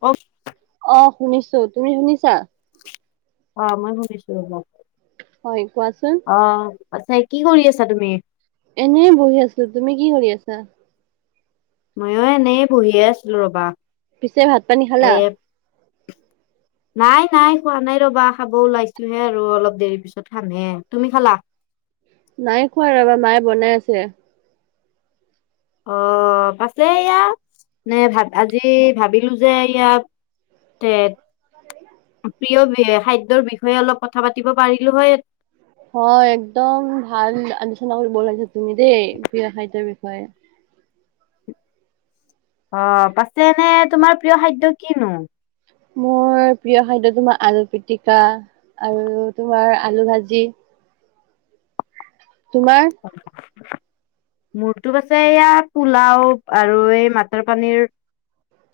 অ [inaudible] অ শুনিছো তুমি শুনিছা! অ মই শুনিছো ৰব। হয় কোৱাচোন। অ আছে, কি কৰি আছা তুমি? এনেই বহি আছো তুমি কি কৰি আছা? ময়ো এনেই বহিয়ে আছিলো ৰবা। পিছে ভাত পানী খালা! [unintelligible] নাই নাই খোৱা নাই ৰবা খাব ওলাইছোহে আৰু অলপ দেৰি পিছত খাম হে তুমি খালা। নাই খোৱা ৰবা মায়ে বনাই আছে। অ পাছে এইয়া আজি ভাবিলো যে ইয়াত। তেত প্ৰিয় বি খাদ্যৰ বিষয়ে অলপ কথা পাতিব পাৰিলো হয়। হয় একদম ভাল আলোচনা কৰিব ওলাইছা তুমি দেই প্ৰিয় খাদ্যয়ৰ বিষয়ে। অ পাছে এনেই তোমাৰ প্ৰিয় খাদ্য কিনো! মোৰ প্ৰিয় খাদ্য তোমাৰ আলু পিতিকা আৰু তোমাৰ আলু ভাজি। তোমাৰ! [inaudible] মূৰটো আছে ইয়াত পোলাও আৰু এই মাটৰ পানীৰ।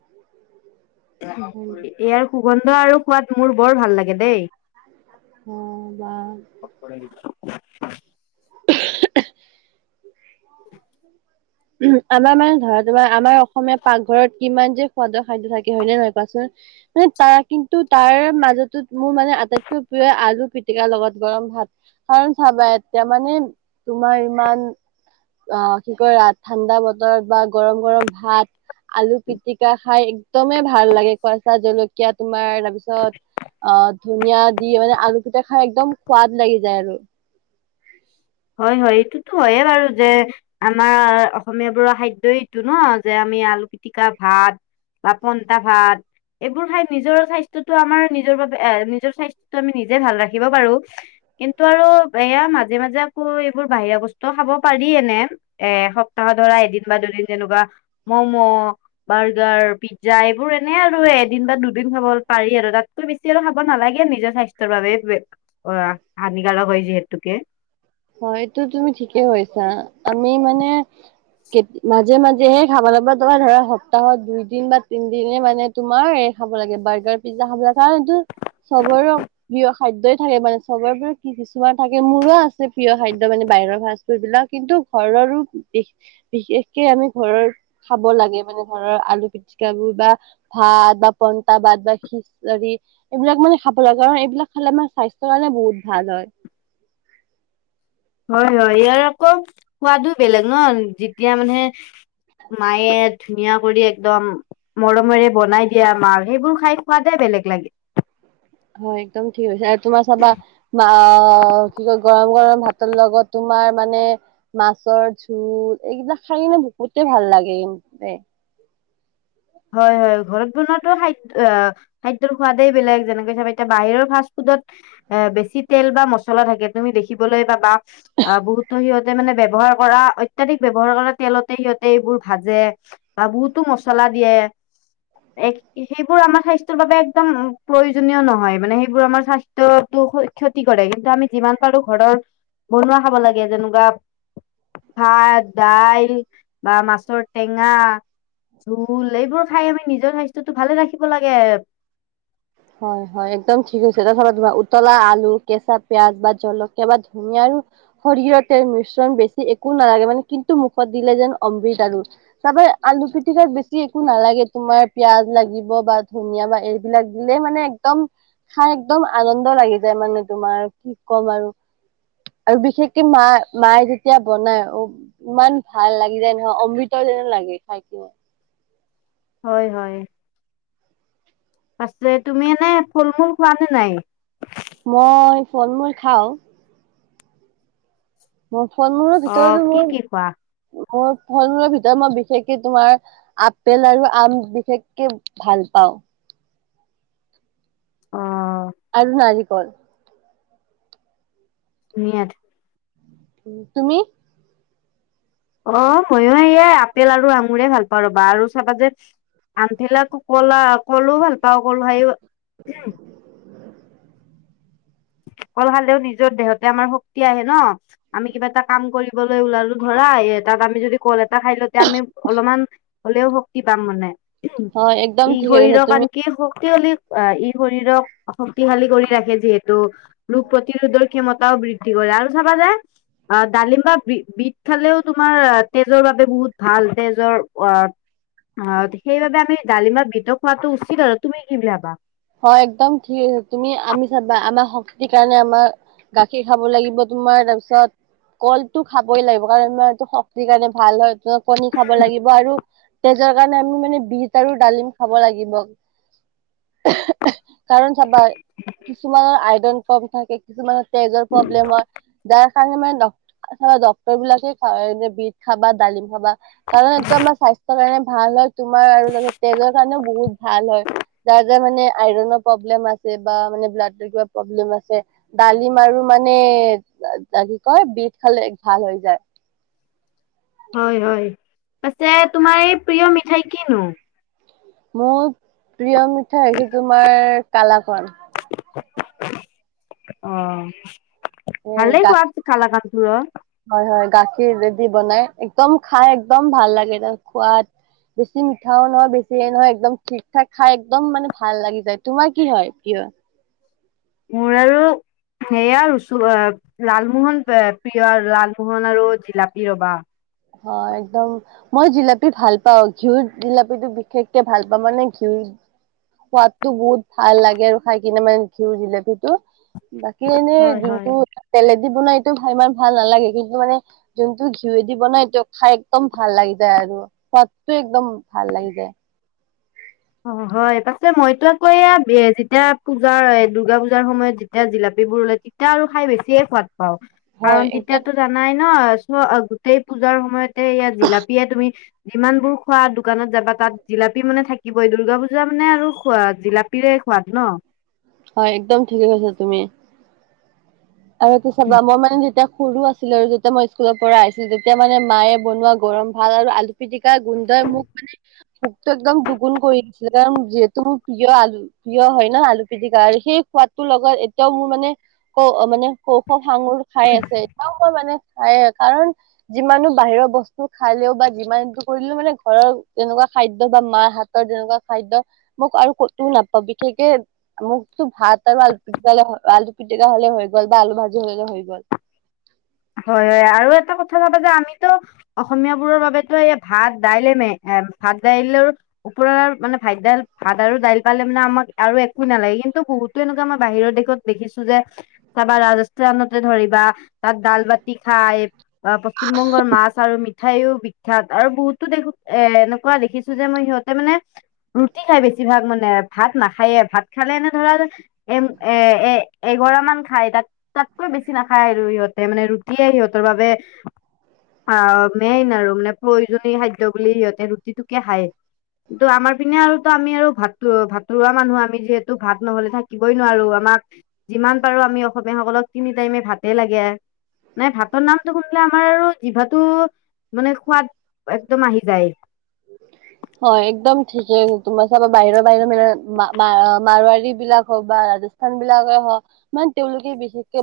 [unintelligible] [inaudible] ইয়াৰ সুগন্ধ আৰু সোৱাত মোৰ বৰ ভাল লাগে দেই। [unintelligible] [unintelligible] আমাৰ মানে ধৰা তোমাৰ অসমীয়া পাকঘৰত। কিমান যে সোৱাদৰ খাদ্য থাকে হয়নে নহয় কোৱাচোন। মানে তাৰ কিন্তু, তাৰ মাজতে মোৰ মানে আটাইতকৈ প্ৰিয় আলু পিটিকা লগত গৰম ভাত। কাৰণ চাবা এতিয়া, মানে তোমাৰ ইমান অ', কি কয়, ঠাণ্ডা বতৰত বা গৰম গৰম ভাত আলু পিটিকা খায় একদমে ভাল লাগে, কেচাঁ জলকীয়া তোমাৰ তাৰপিছত, অঁ ধনীয়া দি মানে আলু কেইটা খায় একদম সোৱাদ লাগি যায় আৰু। হয়, হয়, এইটোতো হয়ে বাৰু দে আমাৰ, অসমীয়া বোৰৰ খাদ্য এইটো ন', যে আমি আলু পিটিকা ভাত বা পন্তা ভাত এইবোৰ খায় নিজৰ স্বাস্থ্যটো আমাৰ নিজৰ বাবে এ, নিজৰ স্বাস্থ্যটো আমি নিজে ভাল ৰাখিব পাৰো। কিন্তু আৰু এইয়া মাজে, মাজে আকৌ এইবোৰ, বাহিৰা বস্তু খাব পাৰি এনে এসপ্তাহত ধৰা এদিন বা দুদিন তেনেকুৱা ম'ম' বাৰ্গাৰ, পিজ্জা এইবোৰ এনে আৰু এদিন বা দুদিন খাব পাৰি আৰু তাত বেছি আৰু খাব নালাগে, নিজৰ স্বাস্থ্যৰ বাবে অ হানিকাৰক হয় যিহেতুকে। হয় এইটো তুমি ঠিকে কৈছা, আমি মানে কেত মাজে, মাজেহে খাব লাগিব, তোমাৰ ধৰা সপ্তাহত দুই দিন বা তিনদিনে মানে তোমাৰ এ খাব লাগে, বাৰ্গাৰ, পিজ্জা খাব লাগে, কাৰণটো চবৰে প্ৰিয় খাদ্যয়েই থাকে মানে, চবৰে পৰা কি, কিছুমান থাকে, মোৰো আছে প্ৰিয় খাদ্য মানে বাহিৰৰ ফাষ্টফুড বিলাক, কিন্তু ঘৰৰো বি বিশেষকে আমি ঘৰৰ খাব লাগে মানে ঘৰৰ, আলু পিটিকাবোৰ বা ভাত বা পণ্টা ভাত বা খিচীৰি এইবিলাক মানে খাব লাগে, কাৰণ এইবিলাক খালে আমাৰ স্বাস্থ্যৰ কাৰণে বহুত ভাল হয়। হয়, হয়, ইয়াৰ আকৌ সোৱাদো বেলেগ ন', যেতিয়া মানে, মায়ে ধুনীয়া কৰি একদম মৰমেৰে বনাই দিয়া আমাৰ, সেইবোৰ খায় সোৱাদে বেলেগ লাগে। হয়, একদম ঠিক কৈছা, আৰু তোমাৰ চাবা বা কি কয় গৰম, গৰম ভাতৰ লগত তোমাৰ মানে মাছৰ জোল এইবিলাক খায় কিনে বহুতে ভাল লাগে কিন্তু দেই। হয়, হয়, ঘৰত বনোৱাটো খাদ খাদ্যৰ সোৱাদেই বেলেগ, যেনেকে চাবা এতিয়া বাহিৰৰ ফাষ্টফুডত এ বেছি তেল বা মচলা থাকে তুমি দেখিবলৈ পাবা। আ, বহুতো সিহঁতে মানে ব্যৱহাৰ কৰা অই অত্যাধিক ব্যৱহাৰ কৰা তেলতে সিহঁতে এইবোৰ ভাজে বা বহুতো মচলা দিয়ে। এক সেইবোৰ আমাৰ স্বাস্থ্যৰ বাবে একদম প্ৰয়োজনীয় নহয়, মানে সেইবোৰ আমাৰ স্বাস্থ্যটো হৈ ক্ষতি কৰে, কিন্তু আমি যিমান পাৰো ঘৰৰ বনোৱা খাব লাগে, যেনেকুৱা ভাত, দাইল বা মাছৰ টেঙা জোল, এইবোৰ খায় আমি নিজৰ স্বাস্থ্যটো ভালে ৰাখিব লাগে। হয়, হয়, একদম ঠিক কৈছে, এতিয়া চাবা তোমাৰ উতলা আলু, কেঁচা পিয়াজ বা জলকীয়া বা ধনীয়াইও সৰিয়হৰ তেল মিশ্ৰণ বেছি একো নালাগে, মানে কিন্তু মুখত দিলে যেন অমৃত আৰু। তাৰপৰা আলু পিটিকাত বেছি একো নালাগে, তোমাৰ পিয়াজ লাগিব বা ধনীয়া বা এইবিলাক দিলে মানে একদম, খায় একদম আনন্দ লাগি যায় মানে তোমাৰ, কি ক'ম আৰু! আৰু বিশেষকে মা, মায়ে যেতিয়া বনাই অ' ইমান ভাল লাগি যায় নহয়, অমৃতৰ যেন লাগে খায় কিনে। হয়, হয়, পাছে তুমি এনে ফল-মূল খোৱা নে নাই? মই ফল মূল খাওঁ। মোৰ ফল মূলৰ অ ভিতৰতো কি মোৰ, কি খোৱা মোৰ ফল মূলৰ ভিতৰত মই বিশেষকে তোমাৰ আপেল আৰু আম বিশেষকে ভাল পাওঁ। অ'। [unintelligible] গ'ল। মুঠ উম, তুমি? অ', মইয়ো এইয়া আপেল আৰু আঙুৰে ভাল পাওঁ ৰ'বা আৰু চাবা যে আনভিলাক কলা কলো ভাল পাওঁ, কল খাই কল খালেও নিজৰ দেহতে আমাৰ শক্তি আহে ন। আমি কিবা এটা কাম কৰিবলৈ ওলালোঁ ধৰা তাত আমি যদি কল এটা খাই লওঁ তেতিয়া আমি অলপমান হ'লেও শক্তি পাম মানে। হয় একদম ই ঠিকে কৈছা শৰীৰৰ তুমি কাৰনে কি শক্তিশালী অ', ই শৰীৰক শক্তিশালী কৰি ৰাখে যিহে তু ৰোগ প্ৰতিৰোধৰ ক্ষমতাও বৃদ্ধি কৰে। আৰু চাবা যায় অ', ডালিম বা বি-বিট খালেও তোমাৰ তেজৰ বাবে বহুত ভাল। তেজৰ অ' [unintelligible] সেইবাবে আমি ডালিম বা বিট খোৱাটো উচিত আৰুৱ তুমি কি বুলি ভাবা? হয়, একদম ঠিক, তুমি আনি চাবা, আমা শক্তি কাৰণে আমাৰ গাখীৰ খাব লাগিব। তোমাৰ তাৰপিছত কলটো খাবই লাগিব কাৰণ [unintelligible] এইটো শক্তিৰ কাৰণে ভাল হয়। কণী খাব লাগিব আৰু তেজৰ কাৰণে আমি মানে বিট আৰু ডালিম খাব লাগিব। কাৰণ চাবা কিছুমানৰ আইৰন কম থাকে, কিছুমানত তেজৰ প্ৰব্লেম হয়। [unintelligible] কাৰণে মানে ডক্ত-ডক্তৰবিলাকে খা এ বিট খাবা, ডালিম খাবা কাৰণ এইটো আমাৰ স্বাস্থ্যৰ কাৰণে ভাল হয়। তোমাৰ আৰু জানা তেজৰ কাৰণেও বহুত ভাল হয়। যাৰ যাৰ মানে আইৰন প্ৰব্লেম আছে বা মানে ব্লাডৰ কিবা প্ৰব্লেম আছে ডালিম আৰু মানে কি কয় বিট খালে ভাল হৈ যায়। হয়, হয়। পাছে তোমাৰ এই প্ৰিয় মিঠাই কিনো? মোৰ প্ৰিয় মিঠাই হৈছে তোমাৰ কালাকণ। অ', ভালেই এ সোৱাদ কালাকাণটোৰৰ। হয়, হয়। গাখীৰেদি বনাই একদম খাই একদম ভাল লাগে তাৰ সোৱাদ। বেছি মিঠাও নহয়, বেছিয়ে এই নহয়, একদম ঠিক-ঠাক খাই একদম মানে ভাল লাগি যায়। তোমাৰ কি হয় প্ৰিয়? মোৰ আৰু সেয়া ৰচো-আ লালমোহন প্ৰিয় আৰু লালমোহন আৰু জিলাপি ৰ'বা হয়, একদম মই জিলাপি ভাল পাওঁ। ঘিউ জিলাপিটো বিশেষকে ভাল পাওঁ, মানে ঘিউ সোৱাদটো বহুত ভাল লাগে আৰু খাই কিনে মানে ঘিউ জিলপিটো। বাকী এনেই হয় হয়। যোনটো তেলেদি বনাই এইটো ইমান ভাল নালাগে, কিন্তু মানে যোনটো ঘীউদি দি বনাই এইটো একদম খাই একদম ভাল লাগি যায় আৰু। সোৱাদটো একদম ভাল লাগি যায়। অ', হয়। পাছে মইতো আকৌ এইয়া বি-যেতিয়া পূজাৰ-এ দুৰ্গা পূজাৰ সময়ত যেতিয়া জিলাপীবোৰ ওলাই তে তেতিয়া আৰু খাই বেছিয়ে সোৱাদ পাওঁ। কাৰণ হয় একদম তেতিয়াতো জানাই ন চ গোটেই পূজাৰ সময়তে ইয়াত জিলাপিয়ে তুমি যিমানবোৰ খোৱা দোকানত যাবা তাত জিলাপি মানে থাক থাকিবই। দুৰ্গা পূজা মানে আৰু খোৱা জিলাপিৰে সোৱাদ ন। হয়, একদম ঠিকে কৈছা তুমি। আৰু এইটো চাবা মই মানে যেতিয়া সৰু আছিলোঁ আৰু যে তিয়া মই স্কুলৰ পৰা আহিছিলোঁ, তেতিয়া মানে মায়ে বনোৱা গৰম ভাত আৰু আলু পিটিকা গোন্ধই মোক মানে ভোকতো একদম দুগুণ কৰি দিছিলে কাৰণ যিহেতু মোৰ প্ৰিয় আলু। প্ৰিয় হয় ন আলু পিটিকা আৰু সেই সোৱাদটোৰ লগত এতিয়াও মোৰ মানে ক মানে কৌশল সাঙুৰ খাই আছে। এতিয়াও মই মানে খাই কাৰণ যিমানো বাহিৰৰ বস্তু খালেও বা যিমানটো কৰিলেও মানে ঘৰৰ এনেকুৱা খাদ্য বা মাৰ হাত ৰ যেনেকুৱা খাদ্য মোক আৰু কতোও নাপাওঁ বিশেষকে মোকতো ভাত আৰু আলু পিটিকা আলু পিটিকা হলে হৈ গল বা আলু ভাজি হলেও হৈ গ'ল। হয় হয় আৰু এটা কথা চাবা যে আমিতো অসমীয়া বোৰৰ বাবেতো এই ভাত দাইলে মেইন, এ ভাত দাইলৰ ওপৰৰ মানে ভাত ভাত আৰু দাইল পালে মানে আমাক আৰু একো নালাগে কিন্তু বহুত যেনেকুৱা মই বাহিৰৰ দেশত দেখিছো যে ৰাজস্থানতে ধৰিবা তাত দাল বাতি খাই অ পশ্চিম বংগৰ মাছ আৰু মিঠাই ও বিখ্যাত আৰু বহুতো দেখো এ এনেকুৱা দেখিছো যে মই সিহঁতে মানে ৰুটি খাই বেছিভাগ মানে ভাত নাখায়ে ভাত খালে এনে ধৰা এ এ এ এগৰা মান খায় তাত তাতকৈ বেছি নাখায় আৰু সিহঁতে মানে ৰুটিয়ে সিহঁতৰ বাবে অ মেইন আৰু মানে প্ৰয়োজনীয় খাদ্য বুলি সিহঁতে ৰুটিটোকে খায়। তো আমাৰ পিনে আৰু তো আমি আৰু ভাত ভাতৰুৱা মানুহ আমি যিহেতু ভাত নহলে থাকিবই নোৱাৰো আমাক যিমান পাৰো আমি অসমীয়াসকলক তিনি টাইমে ভাতে লাগে। নাই ভাতৰ নামটো শুনিলে আমাৰ আৰু জিভাটো মানে সোৱাদ একদম আহি যায়। [inaudible] হয় একদম ঠিকেই তোমাৰ বাহিৰৰ বাহিৰ মাৰৱাৰি বিলাক হওক বা সান বিলাকে হওক ইমান তেওঁলোকে বেছি বিশেষকে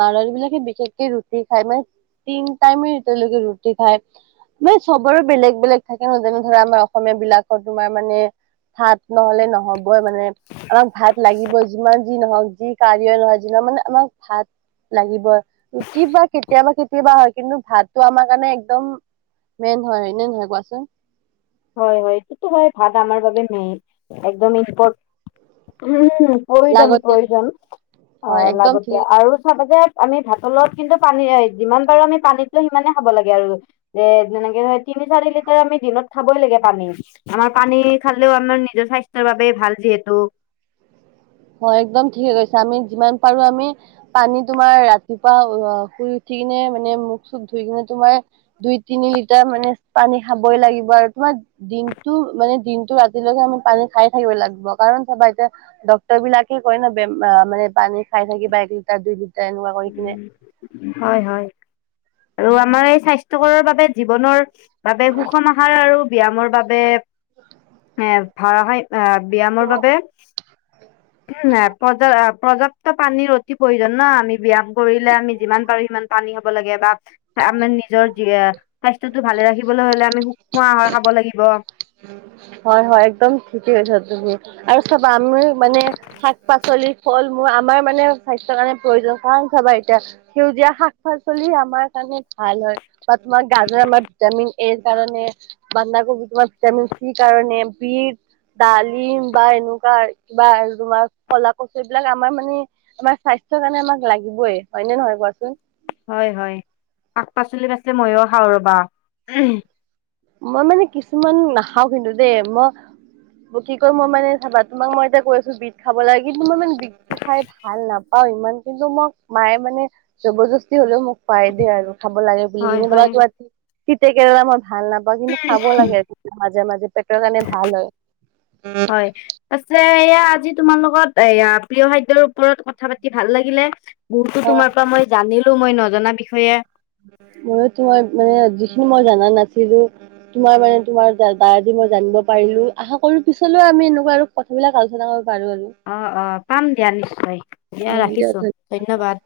মৰৱাৰী বিলাকে বিশেষকে ৰুটি খাই মানে তিনি টাইমে তেওঁলোকে ৰুটি ৰুটি খায়, মানে চবৰে বেলেগ বেলেগ ন যেনে আমাৰ অসমীয়া বিলাকৰ তোমাৰ মানে ভাত নহলে নহবই মানে আমাক ভাত লাগিবই যিমান যি নহওক যি কাৰ্য নহয় যিটো মানে আমাক ভাত লাগিবই। ৰুটি বা কেতিয়াবা কেতিয়াবা হয় কিন্তু ভাতো আমাক মানে একদম মেইন হয় নে নহয় কোৱাচোন? হয় হয় সেইটোটো হয় ভাত আমাৰ বাবে মেইন একদম ইম্পৰ প্ৰয়োজন লাগতিয়াল প্ৰয়োজন অ হয় একদম লাগতে ঠিক আৰু চাব যে আমি ভাতৰ গলত কিন্তু পানী যিমান পাৰো আমি পানীটো সিমানে খাব লাগে আৰু। যে তেনেকে ধৰ তিনি চাৰি লিটাৰ আমি দিনত খাবই লাগে পানী, আমাৰ পানী খালেও আমাৰ নিজৰ স্বাস্থ্যৰ বাবেও ভাল যিহেতু। হয় একদম ঠিকে কৈছে আমি যিমান পাৰো আমি পানী তোমাৰ ৰাতিপুৱা শুই উঠি কিনে মানে মুখ চুখ ধুই কিনে তোমাৰ দুই তিনি লিটাৰ মানে পানী খাবই লাগিব আৰু তোমাৰ দিনটো মানে দিনটো আমি পানী খাই থাকিব লাগিব কাৰণ চাবা এতিয়া ডক্তৰ বিলাকে কয় ন বেমাৰ পানী খাই থাকিবা এক লিটাৰ দুই লিটাৰ এনেকুৱা কৰি কিনে। হয় হয় আৰু আমাৰ এই স্বা স্থ্যকৰৰ বাবে জীৱনৰ বাবে সুষম আহাৰ আৰু ব্যায়ামৰ বাবে এ ধৰা হয় আহ ব্যায়ামৰ বাবে প্ৰজা প্ৰজা প্ত পানীৰ অতি প্ৰয়োজন ন আমি ব্যায়াম কৰিলে আমি যিমান পাৰো সিমান পানী খাব লাগে বা আমাৰ নিজৰ স্বাস্থ্যটো ভালে ৰাখিবলৈ হলে আমি শুক্ষ্ম আহৰ খাব লাগিব। হয় হয় একদম ঠিকেই কৈছা তুমি আৰু চাবা আমি মানে শাক পাচলি ফল মূল আমাৰ মানে স্বাস্থ্যৰ কাৰণে প্ৰয়োজন। কাৰণ চাবা এতিয়া- সেউজীয়া শাক পাচলি আমাৰ কাৰণে ভাল হয়। বা তোমাৰ গাজৰ আমাৰ ভিটামিন এৰ কাৰণে বান্ধাকবি তোমাৰ- ভিটামিন চি ৰ কাৰণে বিত- ডালিম বা এনেকুৱা কিবা আৰু তোমাৰ কলা কছু এইবিলাক আমাৰ মানে- আমাৰ স্বাস্থ্যৰ কাৰণে আমাক লাগিবই, হয় নে নহয় কোৱাচোন? হয় হয়, শাক পাচলি পাছে মইয়ো খাওঁ ৰবা। মই মানে কিছুমান নাখাওঁ কিন্তু দেই, ম- কি কয় মই মানে চাবা তোমাক মই এতিয়া কৈ আছোঁ বিট খাব লাগে, কিন্তু মই মানে বিটটো খাই ভাল নাপ- পাওঁ ইমান কিন্তু মোক মায়ে মানে জবদস্তি হ'লেও মোক খোৱাই দিয়ে আৰু খাব লাগে- বুলি হয় কিনি। তাপা হয় তোমাৰ তিতা কেৰেলা মই ভাল নাপ- পাওঁ, কিন্তু খাব লাগে মাজে মাজে পেটৰ কাৰণে ভাল হয়। উম' হয় পাছে এইয়া আজি তোমাৰ লগত এয়া প্ৰিয় খাদ্যৰ ওপৰত কথ- থা পাতি ভাল লাগিলে, বহুতো অ' তোমাৰ পৰা মই জানিলোঁ মই নজনা বিষয়ে। মইয়ো তোমাৰ মানে যিখিনি মই জানা নাছিলোঁ- তোমাৰ মানে তোমাৰ দা দ্বাৰাই দি মই জানিব পাৰিলোঁ। আশা কৰোঁ পিছলৈও আমি এনেকুৱা আৰু- কথাবিলাক আলোচনা কৰিব পাৰোঁ আৰু। অ‍ঁ' অঁ' পাম দিয়া নিশ্চয়, দিয়া অ' দিয়ক ৰাখিছোঁ। ধন্যবাদ। ধন্যবাদ।